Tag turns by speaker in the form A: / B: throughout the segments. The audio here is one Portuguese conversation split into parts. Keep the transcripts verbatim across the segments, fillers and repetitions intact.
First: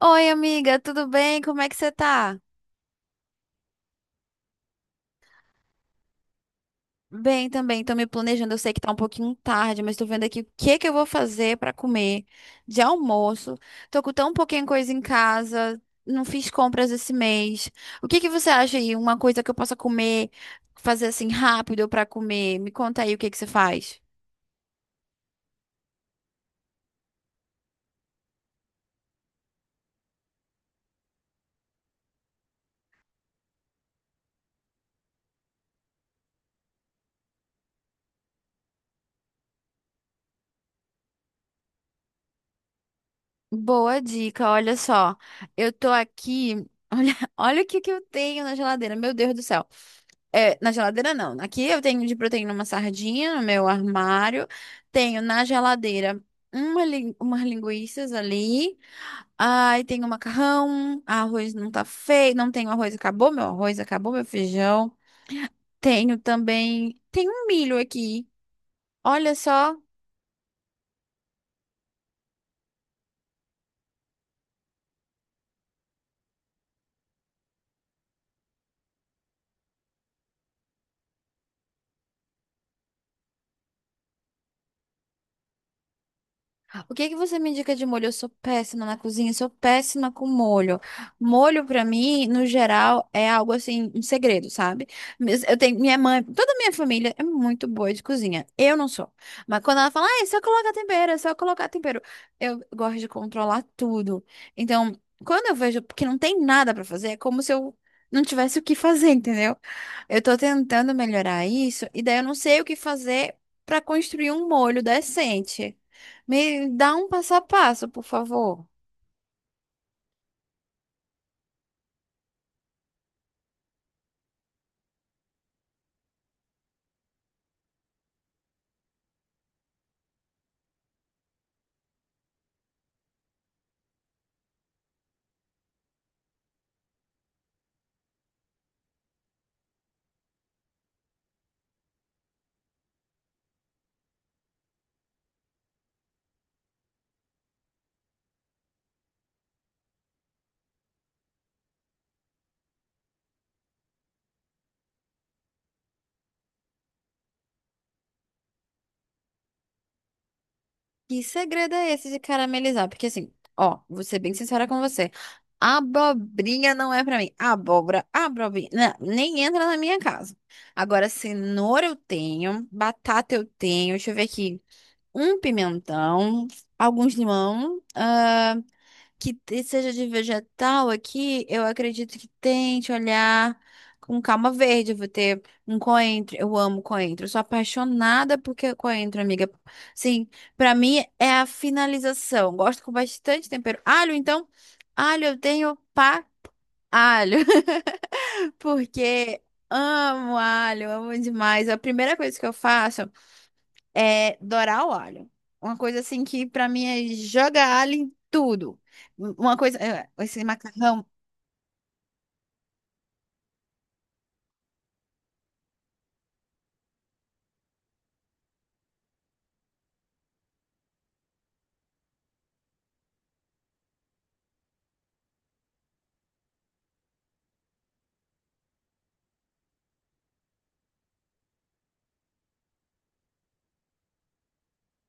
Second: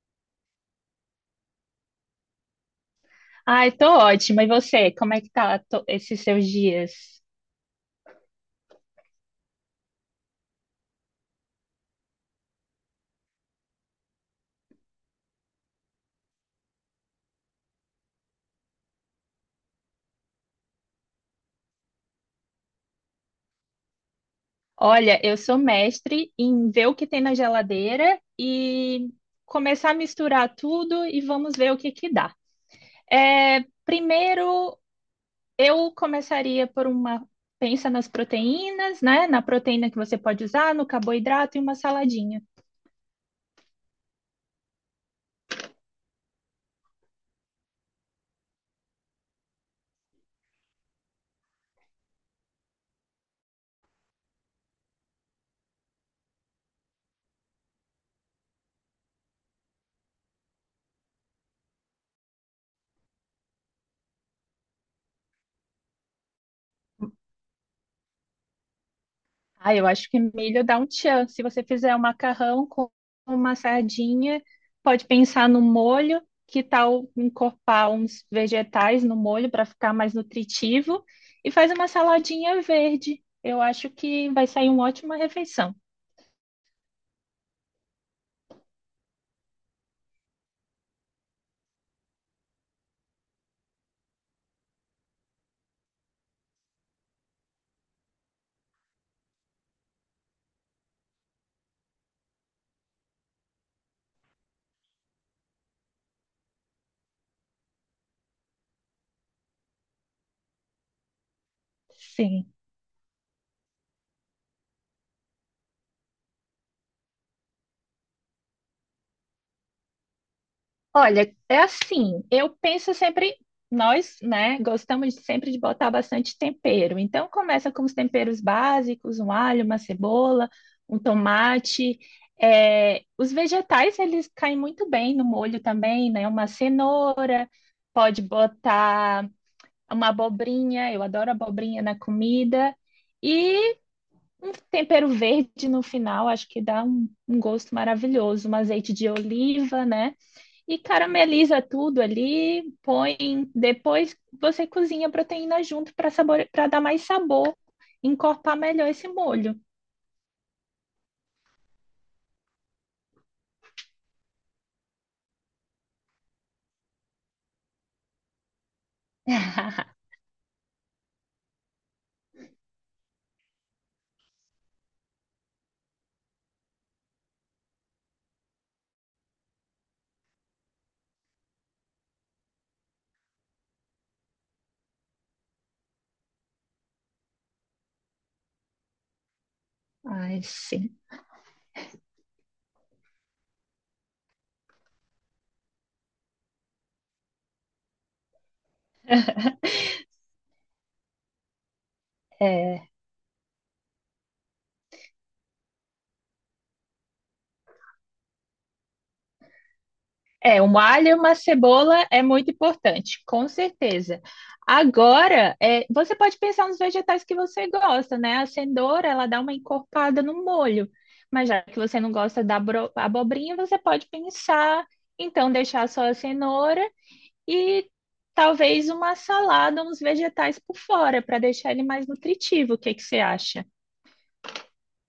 A: Oi, amiga, tudo bem? Como é que você tá?
B: Ai, tô ótima. E você, como é que tá to- esses seus dias?
A: Bem também, tô me planejando. Eu sei que tá um pouquinho tarde, mas tô vendo aqui o que que eu vou fazer pra comer de almoço. Tô com tão pouquinha coisa em casa, não fiz compras esse mês. O que que você acha aí? Uma coisa que eu possa comer, fazer assim rápido pra comer? Me conta aí o que que você faz.
B: Olha, eu sou mestre em ver o que tem na geladeira e começar a misturar tudo e vamos ver o que que dá. É, primeiro, eu começaria por uma, pensa nas proteínas, né? Na proteína que você pode usar, no carboidrato e uma saladinha.
A: Boa dica, olha só. Eu tô aqui. Olha, olha o que que eu tenho na geladeira, meu Deus do céu. É, na geladeira não. Aqui eu tenho de proteína uma sardinha no meu armário. Tenho na geladeira uma, lin- umas linguiças ali. Ai, tenho macarrão. Arroz não tá feio. Não tenho arroz, acabou meu arroz, acabou meu feijão. Tenho também. Tem um milho aqui. Olha
B: Ah,
A: só.
B: eu acho que milho dá um tchan. Se você fizer um macarrão com uma sardinha, pode pensar no molho, que tal encorpar uns vegetais no molho para ficar mais nutritivo e faz uma saladinha verde. Eu acho que vai sair uma ótima refeição.
A: O que que você me indica de molho? Eu sou péssima na cozinha, sou péssima com molho. Molho, pra mim, no geral, é algo assim, um segredo, sabe? Mas eu tenho minha mãe, toda a minha família é muito boa de cozinha. Eu não sou. Mas quando ela fala, ah, é só colocar tempero, é só colocar tempero. Eu gosto de controlar tudo. Então, quando eu vejo que não tem nada pra fazer, é como se eu não tivesse o que fazer, entendeu? Eu tô tentando melhorar isso, e daí eu não
B: Sim.
A: sei o que fazer pra construir um molho decente. Me dá um passo a passo, por favor.
B: Olha, é assim, eu penso sempre, nós, né, gostamos de- sempre de botar bastante tempero. Então, começa com os temperos básicos, um alho, uma cebola, um tomate. É, os vegetais, eles caem muito bem no molho também, né? Uma cenoura, pode botar uma abobrinha, eu adoro abobrinha na comida. E um tempero verde no final, acho que dá um um gosto maravilhoso. Um azeite de oliva, né? E carameliza tudo ali, põe. Depois você cozinha a proteína junto para sabor, para dar mais sabor, encorpar melhor esse molho.
A: Que segredo é esse de caramelizar? Porque assim, ó, vou ser bem sincera com você. Abobrinha não é pra mim. Abóbora, abobrinha, não, nem entra na minha casa. Agora, cenoura eu tenho, batata eu tenho, deixa eu ver aqui. Um pimentão, alguns limão, ah, que te- seja de vegetal aqui, eu acredito que tente olhar com calma verde. Eu vou ter um coentro. Eu amo coentro. Eu sou apaixonada por que- coentro, amiga. Sim,
B: Ai,
A: pra
B: sim.
A: mim é a finalização. Gosto com bastante tempero. Alho, então, alho eu tenho pra alho, porque amo alho, amo demais. É a primeira coisa que eu
B: É,
A: faço é dourar o alho. Uma coisa assim que pra mim é jogar alho em tudo. Uma coisa, é, esse
B: é, um
A: macarrão,
B: alho e uma cebola é muito importante, com certeza. Agora, é, você pode pensar nos vegetais que você gosta, né? A cenoura, ela dá uma encorpada no molho. Mas já que você não gosta da abro- abobrinha, você pode pensar, então, deixar só a cenoura e talvez uma salada, uns vegetais por fora, para deixar ele mais nutritivo. O que que você acha?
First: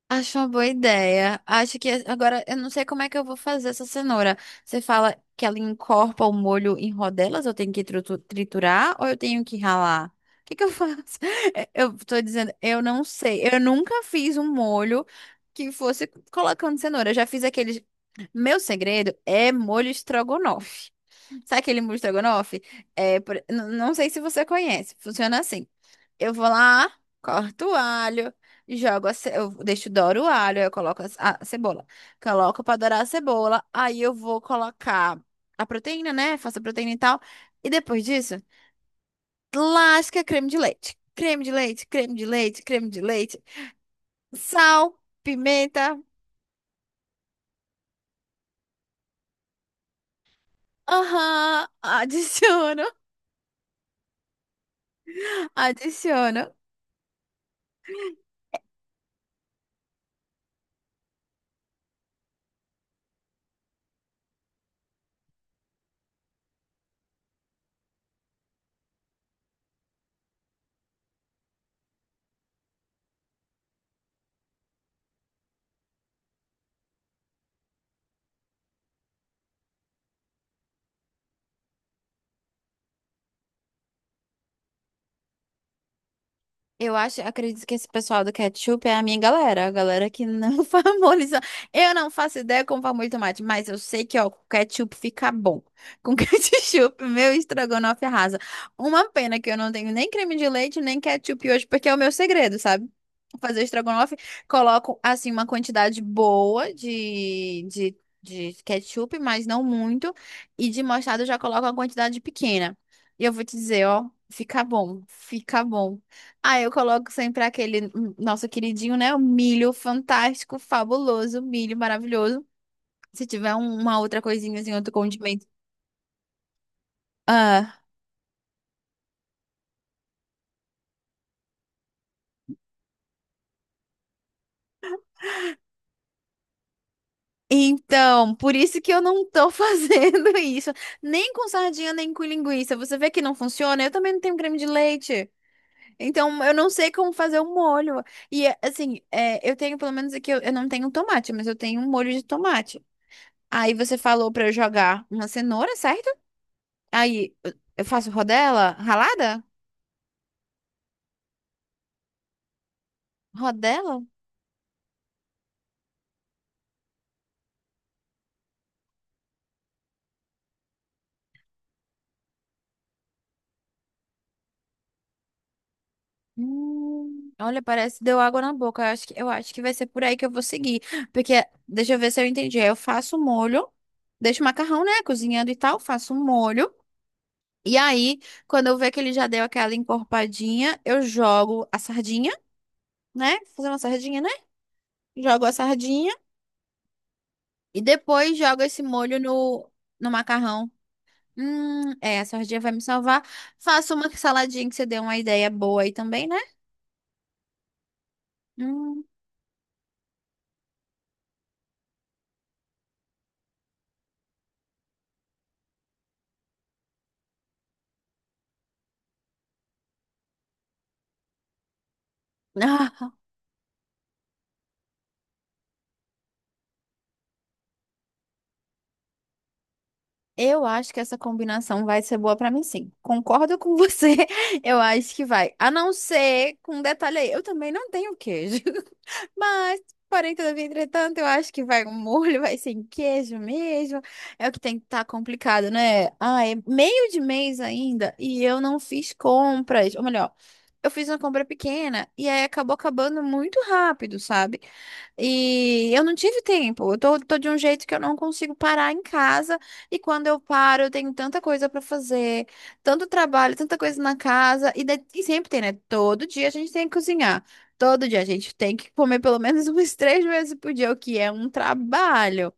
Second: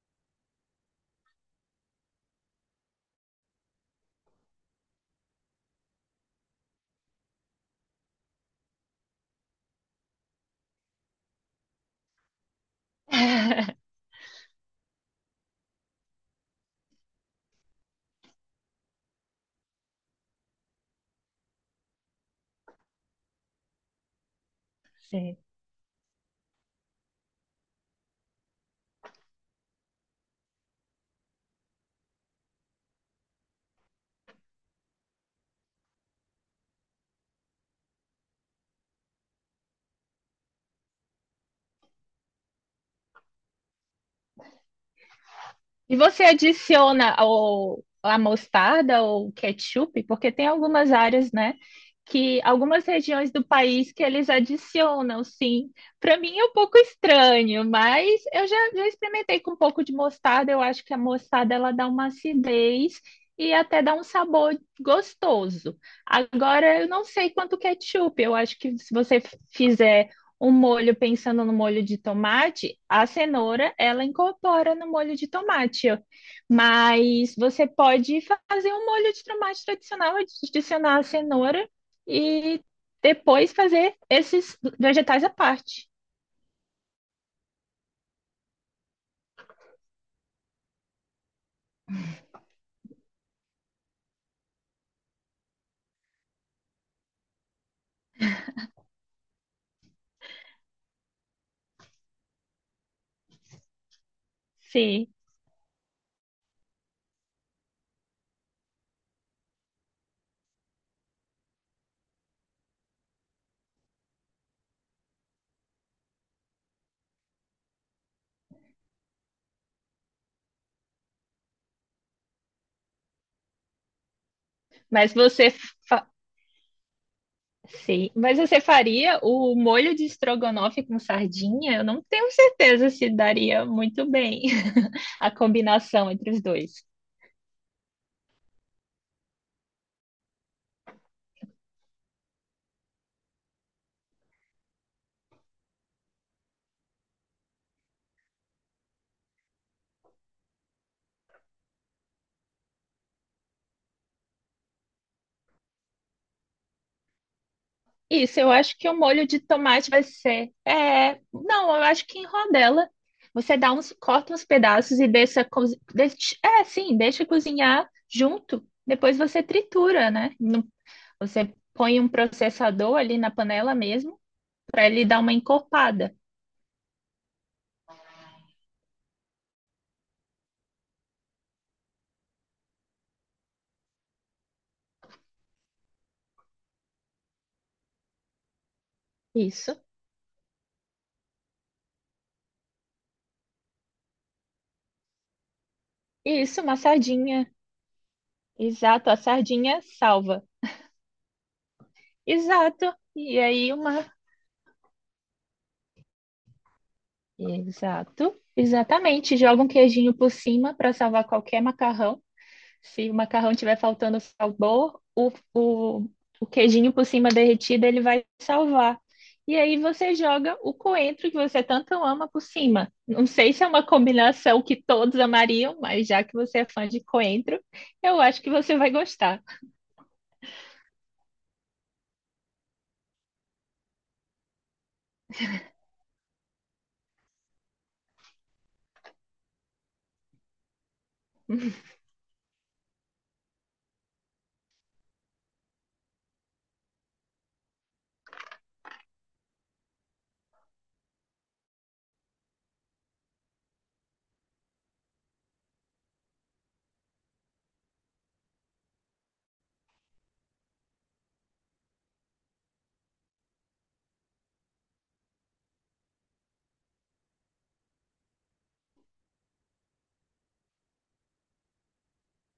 A: acho uma boa ideia. Acho que agora eu não sei como é que eu vou fazer essa cenoura. Você fala que ela encorpa o molho em rodelas, eu tenho que tritu- triturar ou eu tenho que ralar? O que que eu faço? É, eu tô dizendo, eu não sei. Eu nunca fiz um molho que fosse colocando cenoura. Eu já fiz aqueles. Meu segredo é molho estrogonofe. Sabe aquele mousse estrogonofe? É, por- n- não sei se você conhece. Funciona assim. Eu vou lá, corto o alho, jogo a ce... eu deixo dourar o alho, aí eu coloco a ce- a cebola. Coloco para dourar a cebola, aí eu vou colocar a proteína, né? Faço a proteína e tal. E depois disso, lasca creme de leite. Creme de leite, creme de leite, creme de leite. Sal,
B: E
A: pimenta.
B: você adiciona o, a mostarda ou ketchup, porque tem algumas áreas, né,
A: Aham,
B: que
A: adiciono,
B: algumas regiões do país que eles adicionam, sim. Para mim é
A: adiciono.
B: um pouco estranho, mas eu já, já experimentei com um pouco de mostarda. Eu acho que a mostarda ela dá uma acidez e até dá um sabor gostoso. Agora eu não sei quanto ketchup. Eu acho que se você fizer o molho, pensando no molho de tomate, a cenoura ela incorpora no molho de tomate, ó. Mas você pode fazer um molho de tomate tradicional, adicionar a cenoura e depois fazer esses vegetais à parte.
A: Eu acho, acredito que esse pessoal do ketchup é a minha galera, a galera que não famoliza. Eu não faço ideia como famulho tomate, mas eu sei que, ó, com ketchup fica bom. Com ketchup, meu estrogonofe arrasa. Uma pena que eu não tenho nem creme de leite, nem ketchup hoje, porque é o meu segredo, sabe? Fazer estrogonofe, coloco,
B: Sim,
A: assim, uma quantidade boa de, de, de ketchup, mas não muito. E de mostarda eu já coloco uma quantidade pequena. E eu vou te dizer, ó, fica bom, fica bom. Ah, eu coloco sempre aquele hum, nosso queridinho, né? O milho fantástico, fabuloso, milho maravilhoso. Se tiver um- uma outra coisinha assim, outro
B: mas
A: condimento.
B: você fa-
A: Ah,
B: Sim, mas você faria o molho de estrogonofe com sardinha? Eu não tenho certeza se daria muito bem a combinação entre os dois.
A: então, por isso que eu não tô fazendo isso. Nem com sardinha, nem com linguiça. Você vê que não funciona? Eu também não tenho creme de leite. Então, eu não sei como fazer o molho. E, é, assim, é, eu tenho, pelo menos aqui, eu, eu não tenho tomate, mas eu tenho um molho de tomate. Aí você falou pra eu jogar uma cenoura, certo? Aí eu faço
B: Isso, eu
A: rodela
B: acho que o molho de
A: ralada?
B: tomate vai ser. É, não, eu acho que em rodela. Você dá uns,
A: Rodela?
B: corta uns pedaços e deixa, cozi- deixa- é, sim, deixa cozinhar junto. Depois você tritura, né? Não. Você põe um processador ali na panela mesmo para ele dar uma encorpada.
A: Hum, olha, parece que deu água na boca. Eu acho que, eu acho que vai ser por aí que eu vou seguir. Porque, deixa eu ver se eu entendi. Aí eu faço o molho, deixo o macarrão, né, cozinhando e tal, faço o molho. E aí, quando eu ver que ele já deu aquela
B: Isso.
A: encorpadinha, eu jogo a sardinha, né? Fazer uma sardinha, né? Jogo a sardinha
B: Isso, uma sardinha.
A: e depois jogo esse
B: Exato, a
A: molho no,
B: sardinha
A: no
B: salva.
A: macarrão. Hum, é, a sardinha vai me
B: Exato.
A: salvar.
B: E aí
A: Faça
B: uma.
A: uma saladinha que você deu uma ideia boa aí também, né?
B: Exato.
A: Hum.
B: Exatamente. Joga um queijinho por cima para salvar qualquer macarrão. Se o macarrão tiver faltando sabor, o, o, o queijinho por cima derretido ele vai salvar. E aí você joga o coentro que você tanto ama por cima.
A: Ah,
B: Não sei se é uma combinação que todos amariam, mas já que você é fã de coentro, eu acho que você vai gostar.
A: eu acho que essa combinação vai ser boa pra mim, sim. Concordo com você. Eu acho que vai. A não ser com um detalhe aí. Eu também não tenho queijo. Mas, porém, todavia, entretanto, eu acho que vai um molho, vai sem queijo mesmo. É o que tem que estar complicado, né? Ah, é meio de mês ainda e eu não fiz compras. Ou melhor, eu fiz uma compra pequena e aí acabou acabando muito rápido, sabe? E eu não tive tempo. Eu tô, tô de um jeito que eu não consigo parar em casa. E quando eu paro, eu tenho tanta coisa pra fazer, tanto trabalho, tanta coisa na casa. E, de- e sempre tem, né? Todo dia a gente tem que cozinhar. Todo dia a gente tem que comer pelo menos umas três vezes por dia, o que é um trabalho.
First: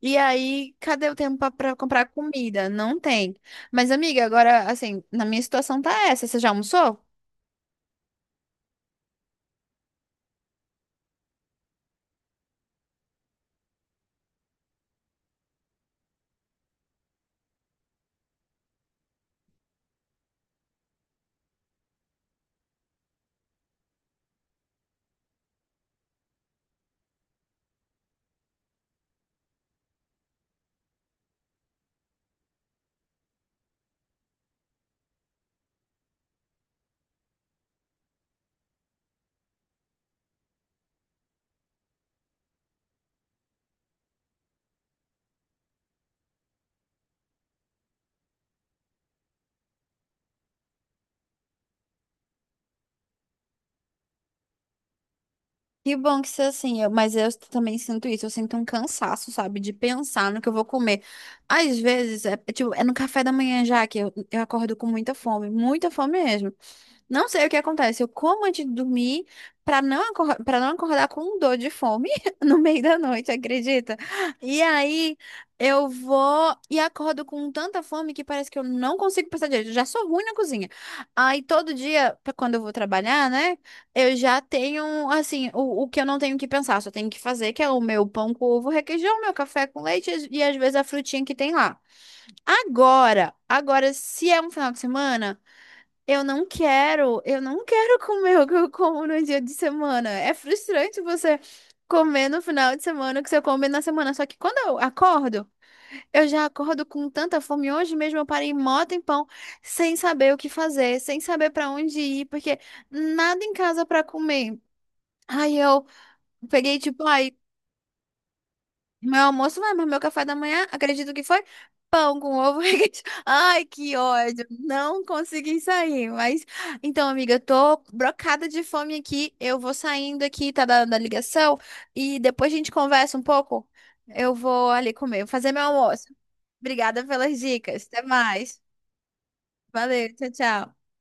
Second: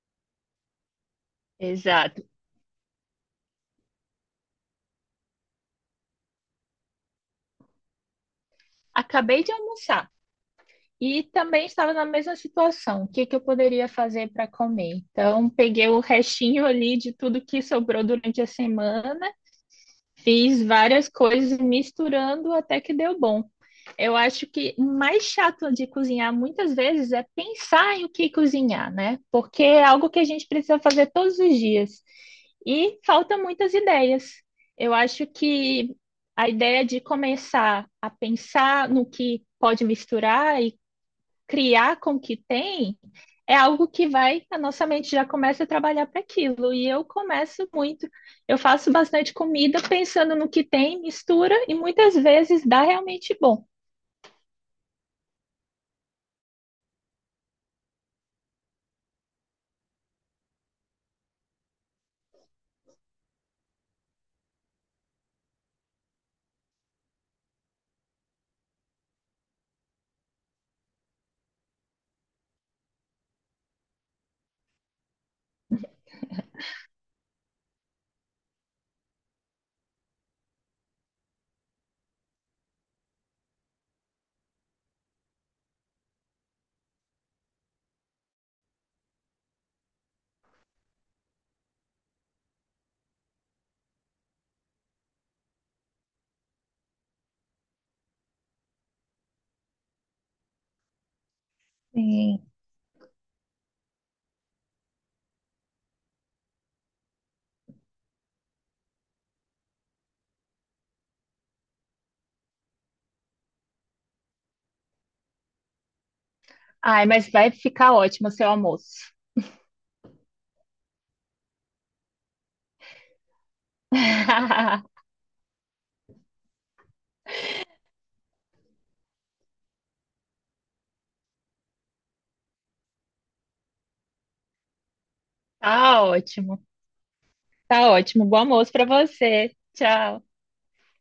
A: E aí, cadê o tempo para comprar
B: Exato.
A: comida? Não tem. Mas, amiga, agora, assim, na minha situação tá essa. Você já almoçou?
B: Acabei de almoçar e também estava na mesma situação. O que que eu poderia fazer para comer? Então, peguei o restinho ali de tudo que sobrou durante a semana. Fiz várias coisas misturando até que deu bom. Eu acho que o mais chato de cozinhar muitas vezes é pensar em o que cozinhar, né? Porque é algo que a gente precisa fazer todos os dias. E faltam muitas ideias. Eu acho que a ideia de começar a pensar no que pode misturar e criar com o que tem é algo que vai, a nossa mente já começa a trabalhar para aquilo. E eu começo muito, eu faço bastante comida pensando no que tem, mistura e muitas vezes dá realmente bom.
A: Que bom que você, assim, eu- mas eu também sinto isso. Eu sinto um cansaço, sabe, de pensar no que eu vou comer. Às vezes, é, é tipo, é no café da manhã já que eu, eu acordo com muita fome, muita fome mesmo. Não sei o que acontece. Eu como antes de dormir para não para não acordar com dor de fome no meio da noite, acredita? E aí eu vou e acordo com tanta fome que parece que eu não consigo pensar direito. Eu já sou ruim na cozinha. Aí todo dia, pra quando eu vou trabalhar, né, eu já tenho assim, o, o que eu não tenho que pensar, só tenho que fazer, que é o meu pão com ovo, requeijão, meu café com leite e às vezes a frutinha que tem lá. Agora, agora, se é um final de semana. Eu não quero, eu não quero comer o que eu como no dia de semana. É frustrante você comer
B: Sim.
A: no final de semana o que você come na semana. Só que quando eu acordo, eu já acordo com tanta fome. Hoje mesmo eu parei mó tempão sem saber o que fazer, sem saber pra onde ir, porque nada em casa pra comer. Aí eu peguei, tipo,
B: Ai, mas
A: ai,
B: vai ficar ótimo o seu almoço.
A: meu almoço vai, mas meu café da manhã, acredito que foi pão com ovo. Requeijão. Ai, que ódio. Não consegui sair, mas então, amiga, eu tô brocada de fome aqui. Eu vou saindo aqui, tá dando a ligação e depois a gente conversa um pouco. Eu vou ali comer, fazer meu
B: Tá
A: almoço.
B: ótimo,
A: Obrigada pelas dicas.
B: tá
A: Até
B: ótimo. Bom
A: mais.
B: almoço para você.
A: Valeu,
B: Tchau.
A: tchau, tchau.